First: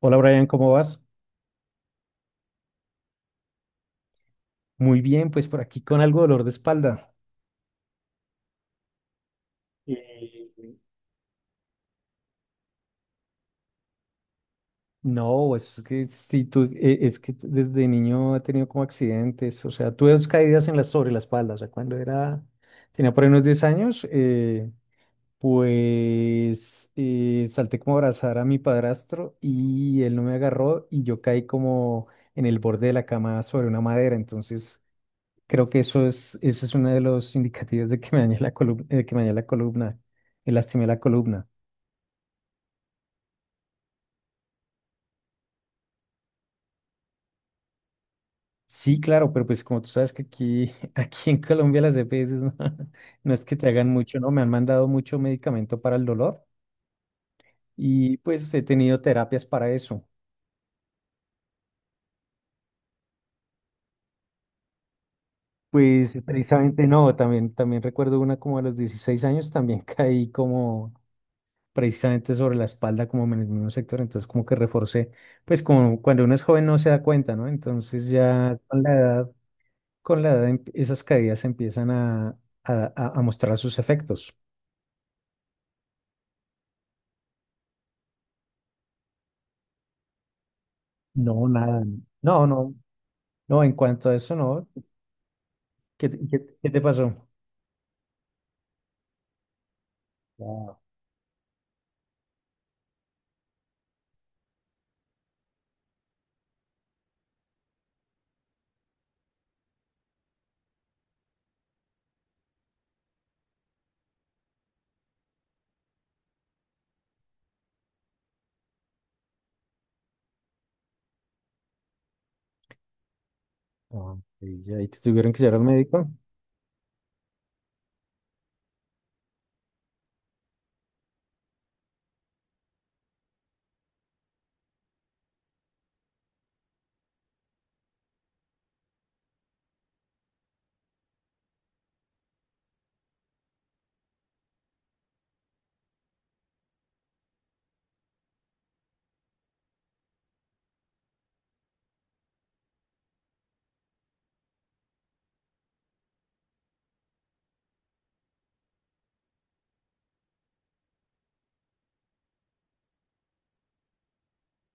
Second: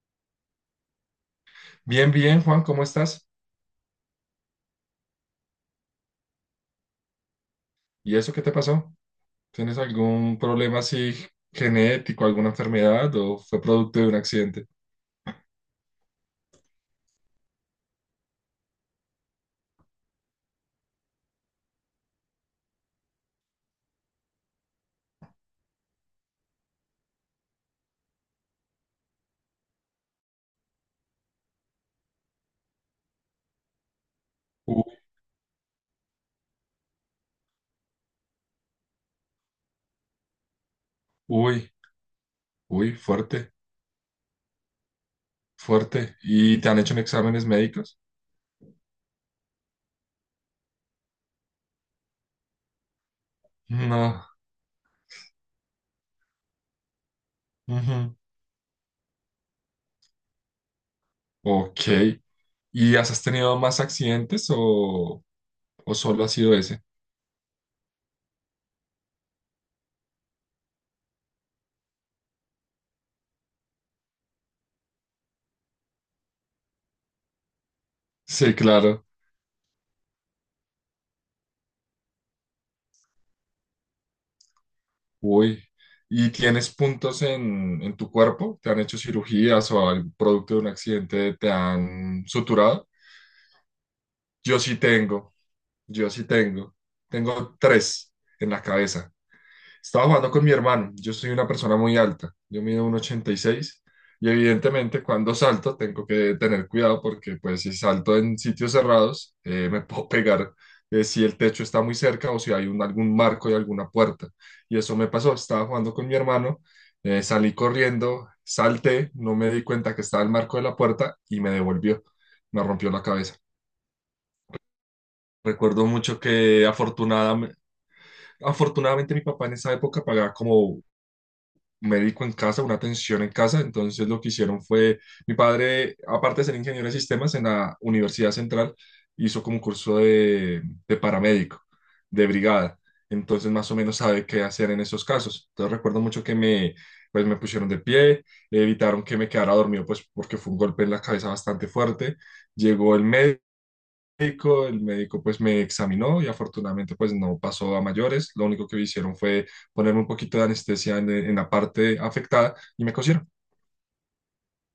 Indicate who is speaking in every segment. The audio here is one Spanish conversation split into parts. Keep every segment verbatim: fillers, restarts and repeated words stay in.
Speaker 1: Hola Brian, ¿cómo vas?
Speaker 2: Bien, bien, Juan, ¿cómo estás?
Speaker 1: Muy bien, pues por aquí con algo de dolor de espalda.
Speaker 2: ¿Y eso qué te pasó? ¿Tienes algún
Speaker 1: Eh,
Speaker 2: problema así genético, alguna enfermedad o fue producto de un accidente?
Speaker 1: No, pues es que si tú, eh, es que desde niño he tenido como accidentes, o sea, tuve dos caídas en la, sobre la espalda, o sea, cuando era, tenía por ahí unos diez años, eh, pues eh, salté como a abrazar a mi padrastro y él no me agarró y yo caí como en el borde de la cama sobre una madera, entonces
Speaker 2: U-
Speaker 1: creo que eso es, ese es uno de los indicativos de que me dañé la columna, de que me dañé la columna, me lastimé la columna.
Speaker 2: Uy, uy, fuerte, fuerte. ¿Y te han hecho exámenes médicos?
Speaker 1: Sí, claro, pero pues como tú sabes que aquí, aquí en Colombia las E P S no, no es que te hagan mucho,
Speaker 2: No.
Speaker 1: ¿no? Me han mandado mucho medicamento para el dolor
Speaker 2: Ujú.
Speaker 1: y pues he tenido terapias para eso.
Speaker 2: Ok. ¿Y has has tenido más accidentes o, o
Speaker 1: Pues
Speaker 2: solo ha sido ese?
Speaker 1: precisamente no, también, también recuerdo una como a los dieciséis años, también caí como precisamente sobre la espalda, como en el mismo sector, entonces como que reforcé, pues como cuando uno es joven no se da cuenta, ¿no? Entonces
Speaker 2: Sí,
Speaker 1: ya con la
Speaker 2: claro.
Speaker 1: edad, con la edad em- esas caídas empiezan a, a, a a mostrar sus efectos.
Speaker 2: Uy. ¿Y tienes puntos en, en tu cuerpo? ¿Te han hecho cirugías o al producto de un accidente
Speaker 1: No,
Speaker 2: te
Speaker 1: nada,
Speaker 2: han
Speaker 1: no, no,
Speaker 2: suturado?
Speaker 1: no, en cuanto a eso,
Speaker 2: Yo
Speaker 1: no.
Speaker 2: sí tengo,
Speaker 1: ¿Qué,
Speaker 2: yo
Speaker 1: te-
Speaker 2: sí
Speaker 1: qué, qué
Speaker 2: tengo.
Speaker 1: te pasó?
Speaker 2: Tengo tres en la cabeza. Estaba jugando con mi
Speaker 1: Wow.
Speaker 2: hermano. Yo soy una persona muy alta. Yo mido uno coma ochenta y seis y seis, y evidentemente cuando salto tengo que tener cuidado porque pues si salto en sitios cerrados, eh, me puedo pegar eh, si el techo está muy cerca o si hay un, algún marco y alguna puerta. Y eso me pasó. Estaba jugando con mi hermano, eh, salí corriendo, salté, no me di cuenta que estaba el marco de la puerta y me devolvió. Me rompió la cabeza.
Speaker 1: Ah, ok, ya. ¿Y te tuvieron que llevar al
Speaker 2: Recuerdo
Speaker 1: médico?
Speaker 2: mucho que afortunadamente... Afortunadamente mi papá en esa época pagaba como médico en casa, una atención en casa. Entonces lo que hicieron fue, mi padre, aparte de ser ingeniero de sistemas en la Universidad Central, hizo como un curso de, de, paramédico, de brigada. Entonces más o menos sabe qué hacer en esos casos. Entonces recuerdo mucho que me, pues, me pusieron de pie, evitaron que me quedara dormido, pues porque fue un golpe en la cabeza bastante fuerte. Llegó el médico médico, el médico pues me examinó y afortunadamente pues no pasó a mayores. Lo único que hicieron fue ponerme un poquito de anestesia en, en la parte afectada y me cosieron.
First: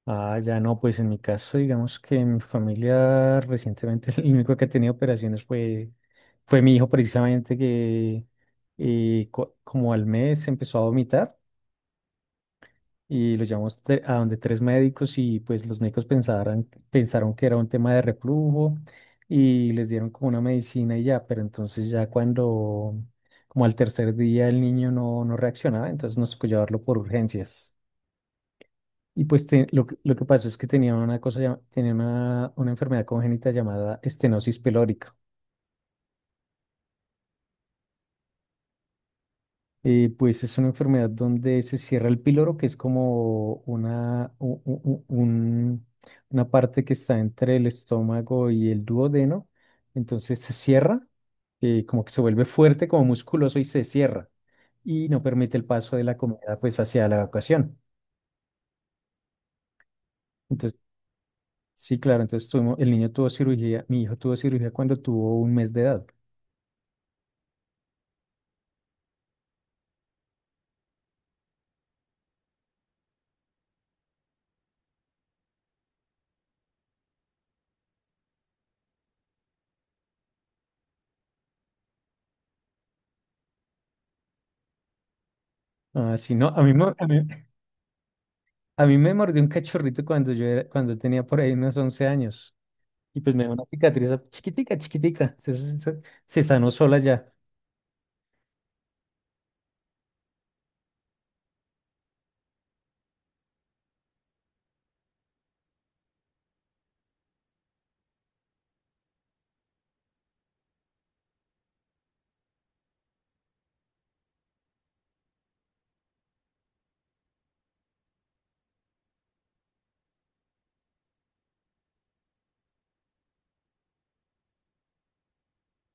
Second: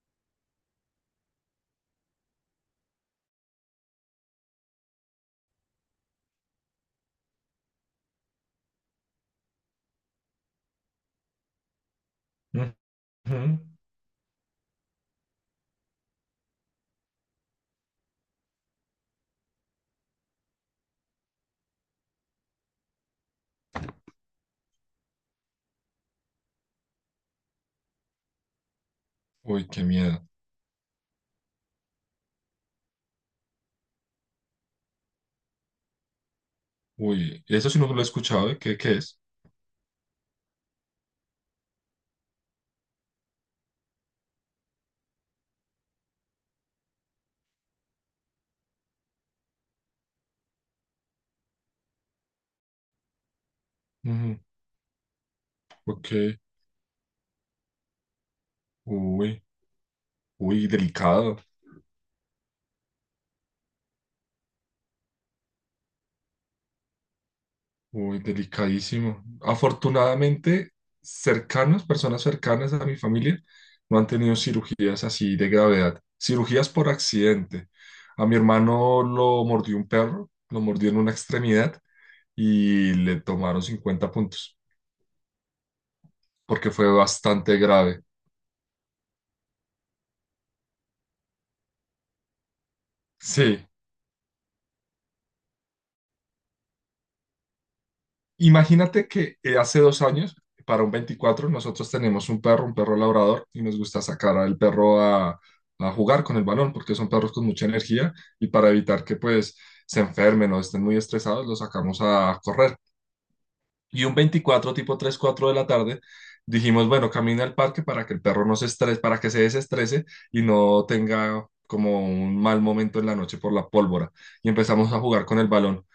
Speaker 1: Ah, ya no, pues en mi caso, digamos que mi familia recientemente el único que ha tenido operaciones fue, fue mi hijo precisamente que eh, co- como al mes empezó a vomitar y lo
Speaker 2: Ujú.
Speaker 1: llevamos te- a donde tres médicos y pues los médicos pensaron, pensaron que era un tema de reflujo y les dieron como una medicina y ya, pero entonces ya cuando como al tercer día el niño no, no reaccionaba, entonces nos tocó llevarlo por urgencias. Y pues te-
Speaker 2: Uy, qué
Speaker 1: lo, que lo
Speaker 2: miedo.
Speaker 1: que pasó es que tenía una cosa, llama- tenía una, una enfermedad congénita llamada estenosis pilórica.
Speaker 2: Uy, eso sí no lo he escuchado, ¿eh? ¿Qué, qué es?
Speaker 1: Eh, pues es una enfermedad donde se cierra el píloro, que es como una, u- u- u- un- una parte que está entre el estómago y el duodeno. Entonces se cierra, eh, como que se vuelve fuerte, como musculoso y se cierra.
Speaker 2: Ujú.
Speaker 1: Y no permite el paso de
Speaker 2: Ok,
Speaker 1: la comida pues hacia la evacuación.
Speaker 2: uy, uy,
Speaker 1: Entonces,
Speaker 2: delicado.
Speaker 1: sí, claro, entonces tuvimos, el niño tuvo cirugía, mi hijo tuvo cirugía cuando tuvo un mes de edad.
Speaker 2: Uy, delicadísimo. Afortunadamente, cercanos, personas cercanas a mi familia, no han tenido cirugías así de gravedad. Cirugías por accidente. A mi hermano lo mordió un perro, lo mordió en una extremidad y le tomaron cincuenta puntos,
Speaker 1: Ah, sí, no, a
Speaker 2: porque
Speaker 1: mí,
Speaker 2: fue
Speaker 1: mo- a mí,
Speaker 2: bastante grave.
Speaker 1: a mí me mordió un cachorrito cuando yo era- cuando tenía por ahí unos once años. Y pues me dio una
Speaker 2: Sí.
Speaker 1: cicatriz a- chiquitica, chiquitica. Se, se- se- se sanó sola ya.
Speaker 2: Imagínate que eh, hace dos años, para un veinticuatro, nosotros tenemos un perro, un perro labrador, y nos gusta sacar al perro a, a jugar con el balón, porque son perros con mucha energía, y para evitar que pues se enfermen o estén muy estresados, los sacamos a correr. Y un veinticuatro, tipo tres cuatro de la tarde, dijimos, bueno, camina al parque para que el perro no se estrese, para que se desestrese y no tenga como un mal momento en la noche por la pólvora. Y empezamos a jugar con el balón.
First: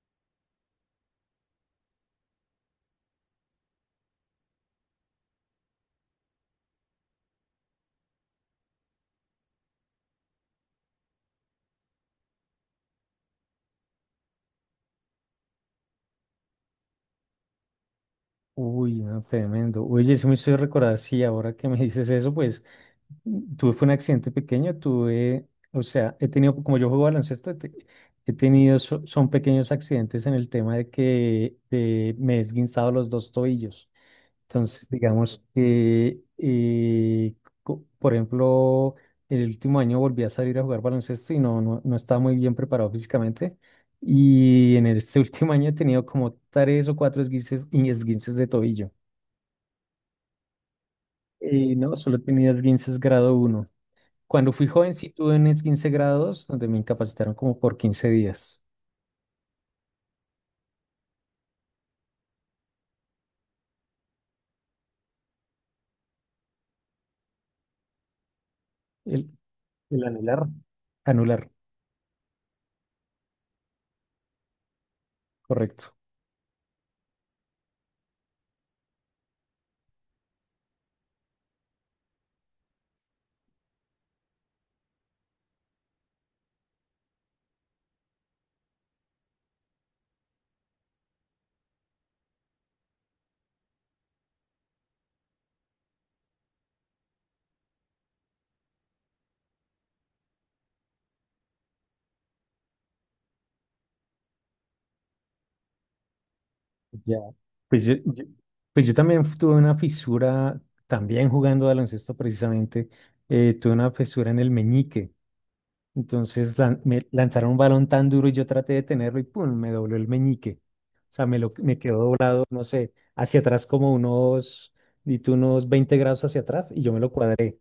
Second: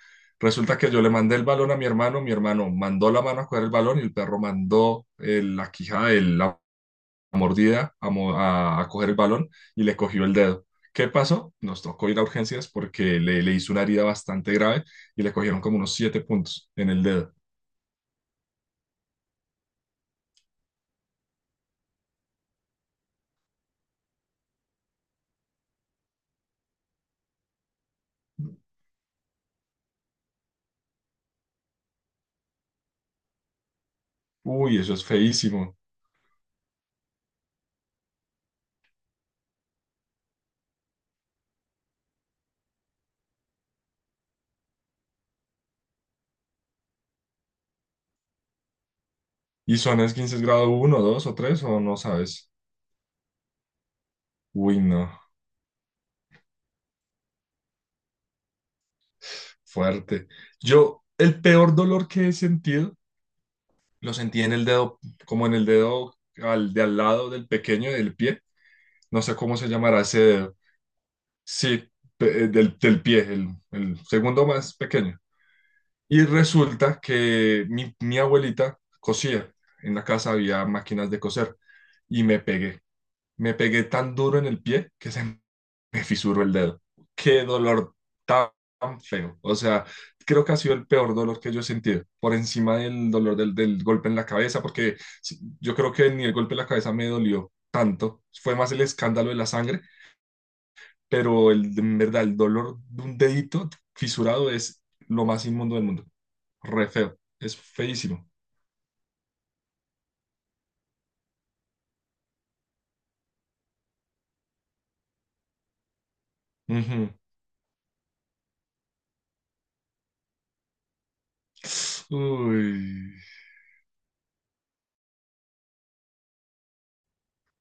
Speaker 2: Resulta que yo le mandé el balón a mi hermano, mi hermano mandó la mano a coger el balón y el perro mandó eh, la quijada, el- la mordida a, mo- a- a coger el balón y le cogió el dedo. ¿Qué pasó? Nos tocó ir a urgencias porque le, le hizo una herida bastante grave y le cogieron como unos siete puntos en el dedo.
Speaker 1: Uy, no, tremendo. Oye, sí me estoy recordar, sí, ahora que me dices eso, pues mm, tuve fue un accidente pequeño, tuve, o sea, he tenido, como yo juego baloncesto, te- he tenido, so- son pequeños accidentes en el tema de que eh, me he esguinzado los dos tobillos.
Speaker 2: Uy,
Speaker 1: Entonces,
Speaker 2: eso es
Speaker 1: digamos
Speaker 2: feísimo.
Speaker 1: que, eh, co- por ejemplo, el último año volví a salir a jugar baloncesto y no, no, no estaba muy bien preparado físicamente. Y en este último año he tenido como tres o cuatro esguinces, y esguinces de tobillo.
Speaker 2: ¿Y son esguinces grado uno, dos o tres,
Speaker 1: Eh,
Speaker 2: o
Speaker 1: no,
Speaker 2: no
Speaker 1: solo he
Speaker 2: sabes?
Speaker 1: tenido esguinces grado uno. Cuando fui
Speaker 2: Uy,
Speaker 1: joven sí
Speaker 2: no.
Speaker 1: tuve un esguince grado dos donde me incapacitaron como por quince días.
Speaker 2: Fuerte. Yo, el peor dolor que he sentido, lo sentí en el dedo, como en el dedo al, de al lado del pequeño del pie. No
Speaker 1: El,
Speaker 2: sé cómo se llamará
Speaker 1: el
Speaker 2: ese
Speaker 1: anular.
Speaker 2: dedo.
Speaker 1: Anular,
Speaker 2: Sí, pe- eh, del, del pie, el, el segundo más pequeño.
Speaker 1: correcto.
Speaker 2: Y resulta que mi, mi abuelita cosía. En la casa había máquinas de coser. Y me pegué. Me pegué tan duro en el pie que se me fisuró el dedo. Qué dolor tan feo. O sea, creo que ha sido el peor dolor que yo he sentido, por encima del dolor del, del golpe en la cabeza, porque sí, yo creo que ni el golpe en la cabeza me dolió tanto. Fue más el escándalo de la sangre, pero el, en verdad el dolor de un dedito fisurado es lo más inmundo del mundo. Re feo.
Speaker 1: Ya.
Speaker 2: Es
Speaker 1: Pues yo, yo-
Speaker 2: feísimo.
Speaker 1: pues yo también tuve una fisura, también jugando baloncesto precisamente, eh, tuve una fisura en el meñique. Entonces lan- me
Speaker 2: Ujú.
Speaker 1: lanzaron un balón tan duro y yo traté de tenerlo y ¡pum! Me dobló el meñique. O sea, me, lo, me quedó doblado, no
Speaker 2: Uy,
Speaker 1: sé, hacia atrás como unos, di tú, unos veinte grados hacia atrás y yo me lo cuadré.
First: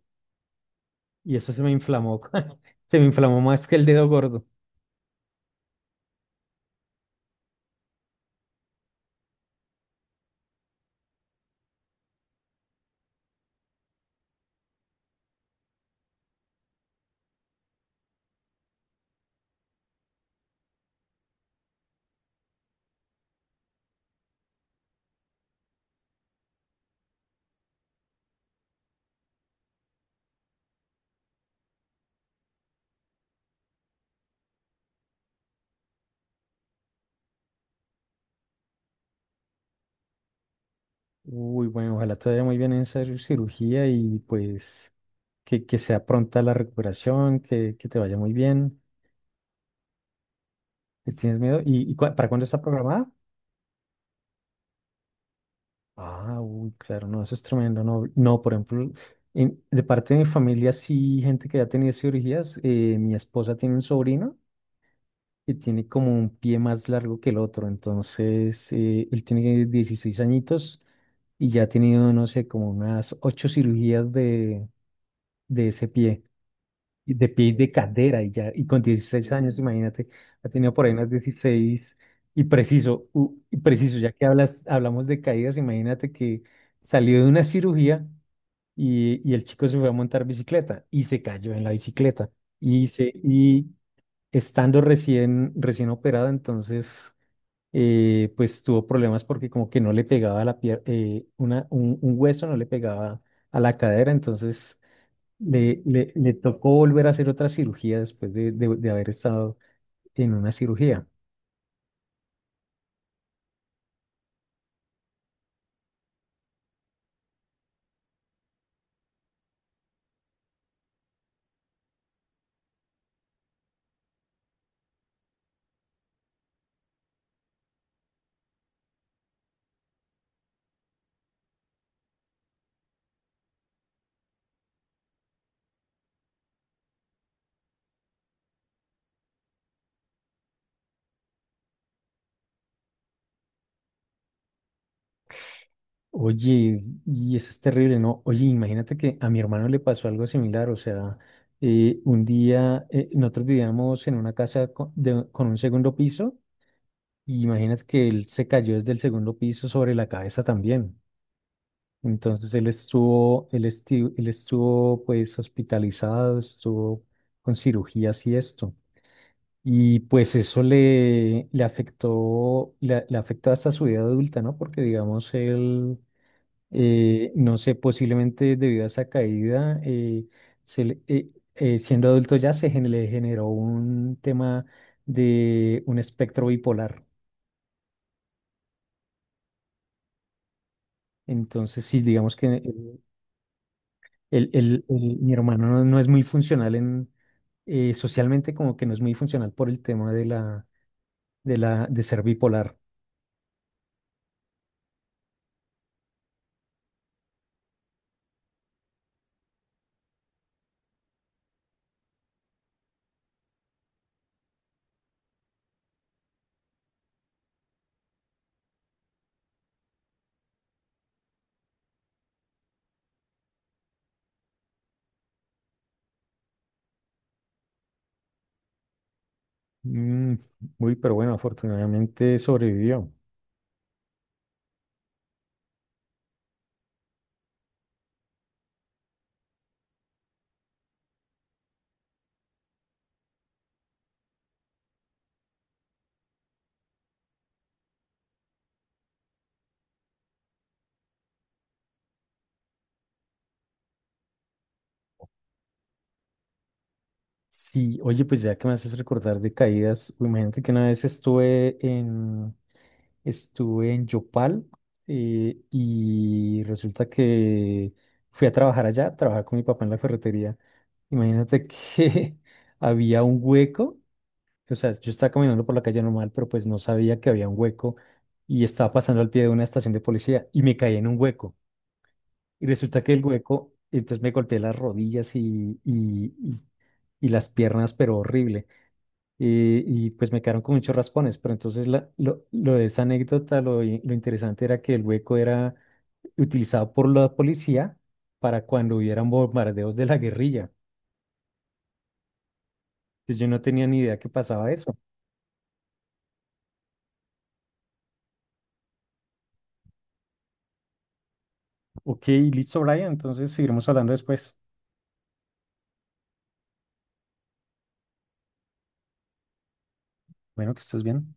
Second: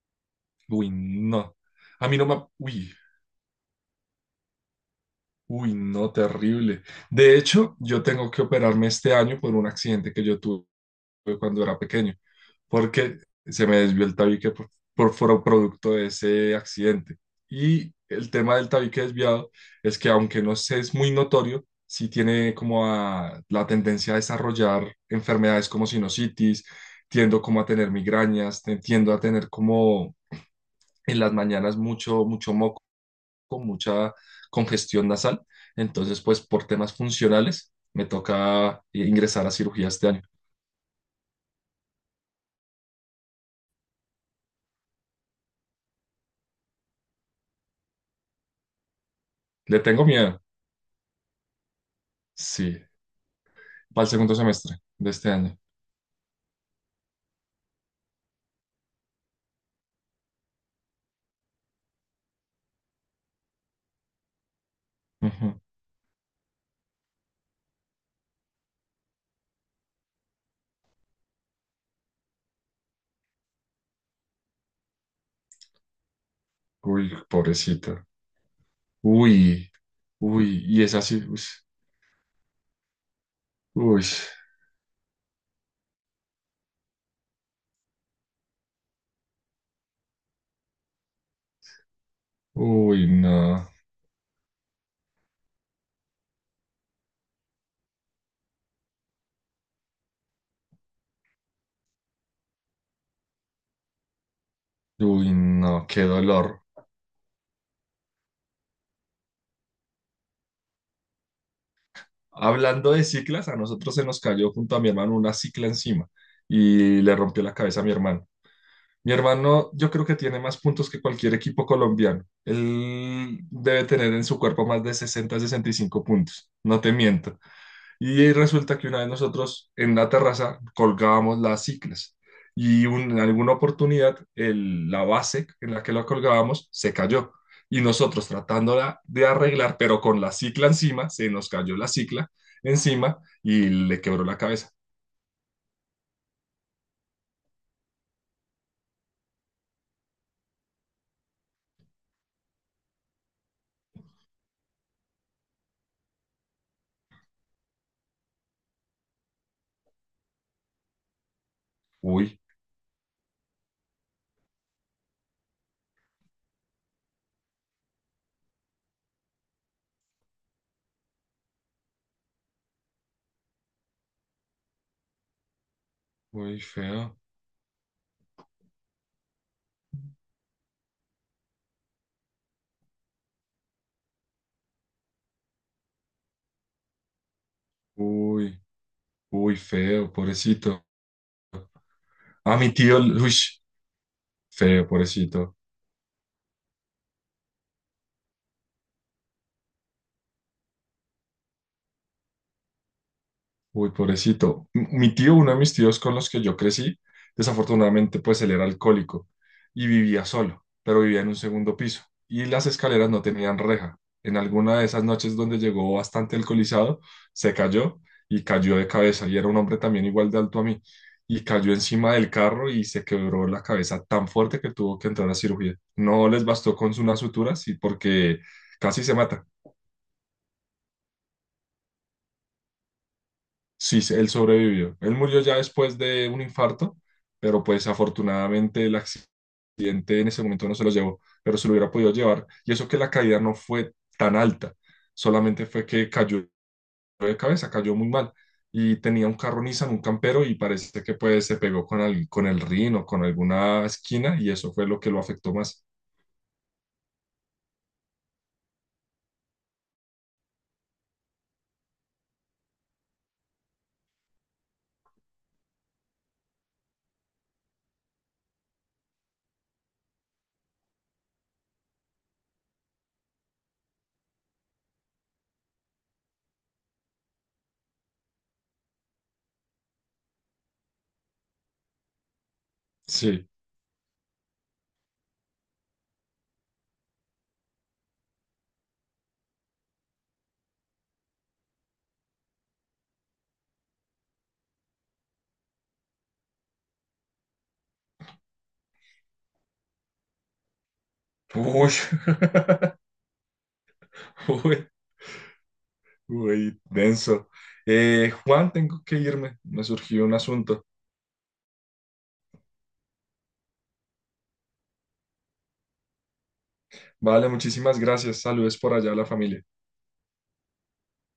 Speaker 2: uy,
Speaker 1: Y eso
Speaker 2: no.
Speaker 1: se me
Speaker 2: A mí
Speaker 1: inflamó,
Speaker 2: no me... Uy,
Speaker 1: se me inflamó más que el dedo gordo.
Speaker 2: uy, no, terrible. De hecho, yo tengo que operarme este año por un accidente que yo tuve cuando era pequeño, porque se me desvió el tabique por, por foro- producto de ese accidente. Y el tema del tabique desviado es que aunque no sé, es muy notorio, sí tiene como a- la tendencia a desarrollar enfermedades como sinusitis, tiendo como a tener migrañas, te- tiendo a tener como en las mañanas mucho, mucho moco con mucha congestión nasal. Entonces, pues por temas funcionales, me toca ingresar a cirugía este año.
Speaker 1: Uy, bueno, ojalá te vaya muy bien en esa cirugía y pues... que, que sea pronta la recuperación, que, que te vaya muy bien,
Speaker 2: Le tengo miedo,
Speaker 1: que tienes miedo. ¿Y, y cua- para cuándo está
Speaker 2: sí,
Speaker 1: programada?
Speaker 2: para el segundo semestre de este año.
Speaker 1: Ah, uy, claro, no, eso es tremendo. No, no, por ejemplo, en- de parte de mi familia, sí, gente que ya ha tenido cirugías, eh, mi esposa tiene un sobrino que
Speaker 2: Ujú.
Speaker 1: tiene como un pie más largo que el otro, entonces eh, él tiene dieciséis añitos y ya ha tenido, no sé, como unas ocho cirugías de, de ese pie.
Speaker 2: Uy,
Speaker 1: Y de pie y de
Speaker 2: pobrecita.
Speaker 1: cadera y ya, y con dieciséis años,
Speaker 2: Uy,
Speaker 1: imagínate, ha
Speaker 2: uy,
Speaker 1: tenido
Speaker 2: y
Speaker 1: por ahí
Speaker 2: es
Speaker 1: unas
Speaker 2: así. Uy,
Speaker 1: dieciséis. Y preciso, u- y preciso,
Speaker 2: uy,
Speaker 1: ya que hablas, hablamos de caídas, imagínate que salió de una cirugía y, y el chico se fue a montar bicicleta y se cayó en la bicicleta y
Speaker 2: uy,
Speaker 1: se,
Speaker 2: no.
Speaker 1: y estando recién, recién operado, entonces, eh, pues tuvo problemas porque como que no le pegaba la pier- eh, una, un, un hueso no le pegaba a la cadera, entonces
Speaker 2: Uy,
Speaker 1: le,
Speaker 2: no, qué
Speaker 1: le, le
Speaker 2: dolor.
Speaker 1: tocó volver a hacer otra cirugía después de, de- de haber estado en una cirugía.
Speaker 2: Hablando de ciclas, a nosotros se nos cayó junto a mi hermano una cicla encima y le rompió la cabeza a mi hermano. Mi hermano, yo creo que tiene más puntos que cualquier equipo colombiano. Él debe tener en su cuerpo más de sesenta sesenta y cinco puntos. No te miento. Y resulta que una vez nosotros en la terraza colgábamos las ciclas y un- en alguna oportunidad el- la base en la que la colgábamos se cayó. Y nosotros tratándola de arreglar, pero con la cicla encima, se nos cayó la cicla encima y le quebró la cabeza.
Speaker 1: Oye, y eso es terrible, ¿no? Oye, imagínate que a mi hermano le pasó algo similar, o sea, eh, un día eh, nosotros vivíamos en una casa co- de- con, un segundo piso, y imagínate que él se cayó desde el segundo piso sobre la cabeza también.
Speaker 2: Uy,
Speaker 1: Entonces él estuvo, él estu- él estuvo pues hospitalizado, estuvo con cirugías y esto. Y pues eso le, le afectó, le, le afectó hasta su vida adulta, ¿no? Porque digamos, él,
Speaker 2: uy, feo.
Speaker 1: eh, no sé, posiblemente debido a esa caída, eh, se le- eh, eh, siendo adulto ya se gen- le generó un tema de un espectro bipolar.
Speaker 2: Uy, uy, feo, pobrecito.
Speaker 1: Entonces, sí, digamos que
Speaker 2: A mi tío,
Speaker 1: el,
Speaker 2: uy,
Speaker 1: el- el-
Speaker 2: feo,
Speaker 1: el- mi
Speaker 2: pobrecito.
Speaker 1: hermano no, no es muy funcional en, eh, socialmente, como que no es muy funcional por el tema de la, de la, de ser bipolar.
Speaker 2: Uy, pobrecito. M- Mi tío, uno de mis tíos con los que yo crecí, desafortunadamente, pues él era alcohólico y vivía solo, pero vivía en un segundo piso y las escaleras no tenían reja. En alguna de esas noches donde llegó bastante alcoholizado, se cayó y cayó de cabeza, y era un hombre también igual de alto a mí, y cayó encima del carro y se quebró la cabeza tan fuerte que tuvo que entrar a cirugía. No les bastó con su- unas suturas, y porque casi se mata.
Speaker 1: Mm, uy, pero bueno, afortunadamente sobrevivió.
Speaker 2: Sí, se- él sobrevivió. Él murió ya después de un infarto, pero pues afortunadamente el accidente en ese momento no se lo llevó, pero se lo hubiera podido llevar. Y eso que la caída no fue tan alta, solamente fue que cayó de cabeza, cayó muy mal. Y tenía un carro Nissan, un campero, y parece que pues se pegó con el, con el, rin o con alguna esquina, y eso fue lo que lo afectó más.
Speaker 1: Sí, oye, pues ya que me haces recordar de caídas, uy, imagínate que una vez estuve en, estuve en Yopal eh, y resulta que fui a trabajar allá, trabajaba con mi papá en la ferretería. Imagínate que había un hueco, o sea, yo estaba caminando por la calle normal, pero pues no sabía que había un hueco y estaba pasando al pie de una estación de policía y me caí en un hueco. Y resulta que el
Speaker 2: Sí.
Speaker 1: hueco, entonces me golpeé las rodillas y, y, y- y las piernas, pero horrible. Y, y pues me quedaron con muchos raspones, pero entonces la- lo, lo de esa anécdota, lo, i- lo interesante era que el hueco era utilizado por la policía para cuando hubieran bombardeos de la guerrilla.
Speaker 2: Uy,
Speaker 1: Entonces yo no tenía ni idea que pasaba
Speaker 2: uy,
Speaker 1: eso.
Speaker 2: uy, denso. Eh, Juan, tengo que irme. Me surgió un asunto.
Speaker 1: Ok, listo, Brian, entonces seguiremos hablando después.
Speaker 2: Vale, muchísimas gracias. Saludos por allá a la familia.
Speaker 1: Bueno, que estés bien.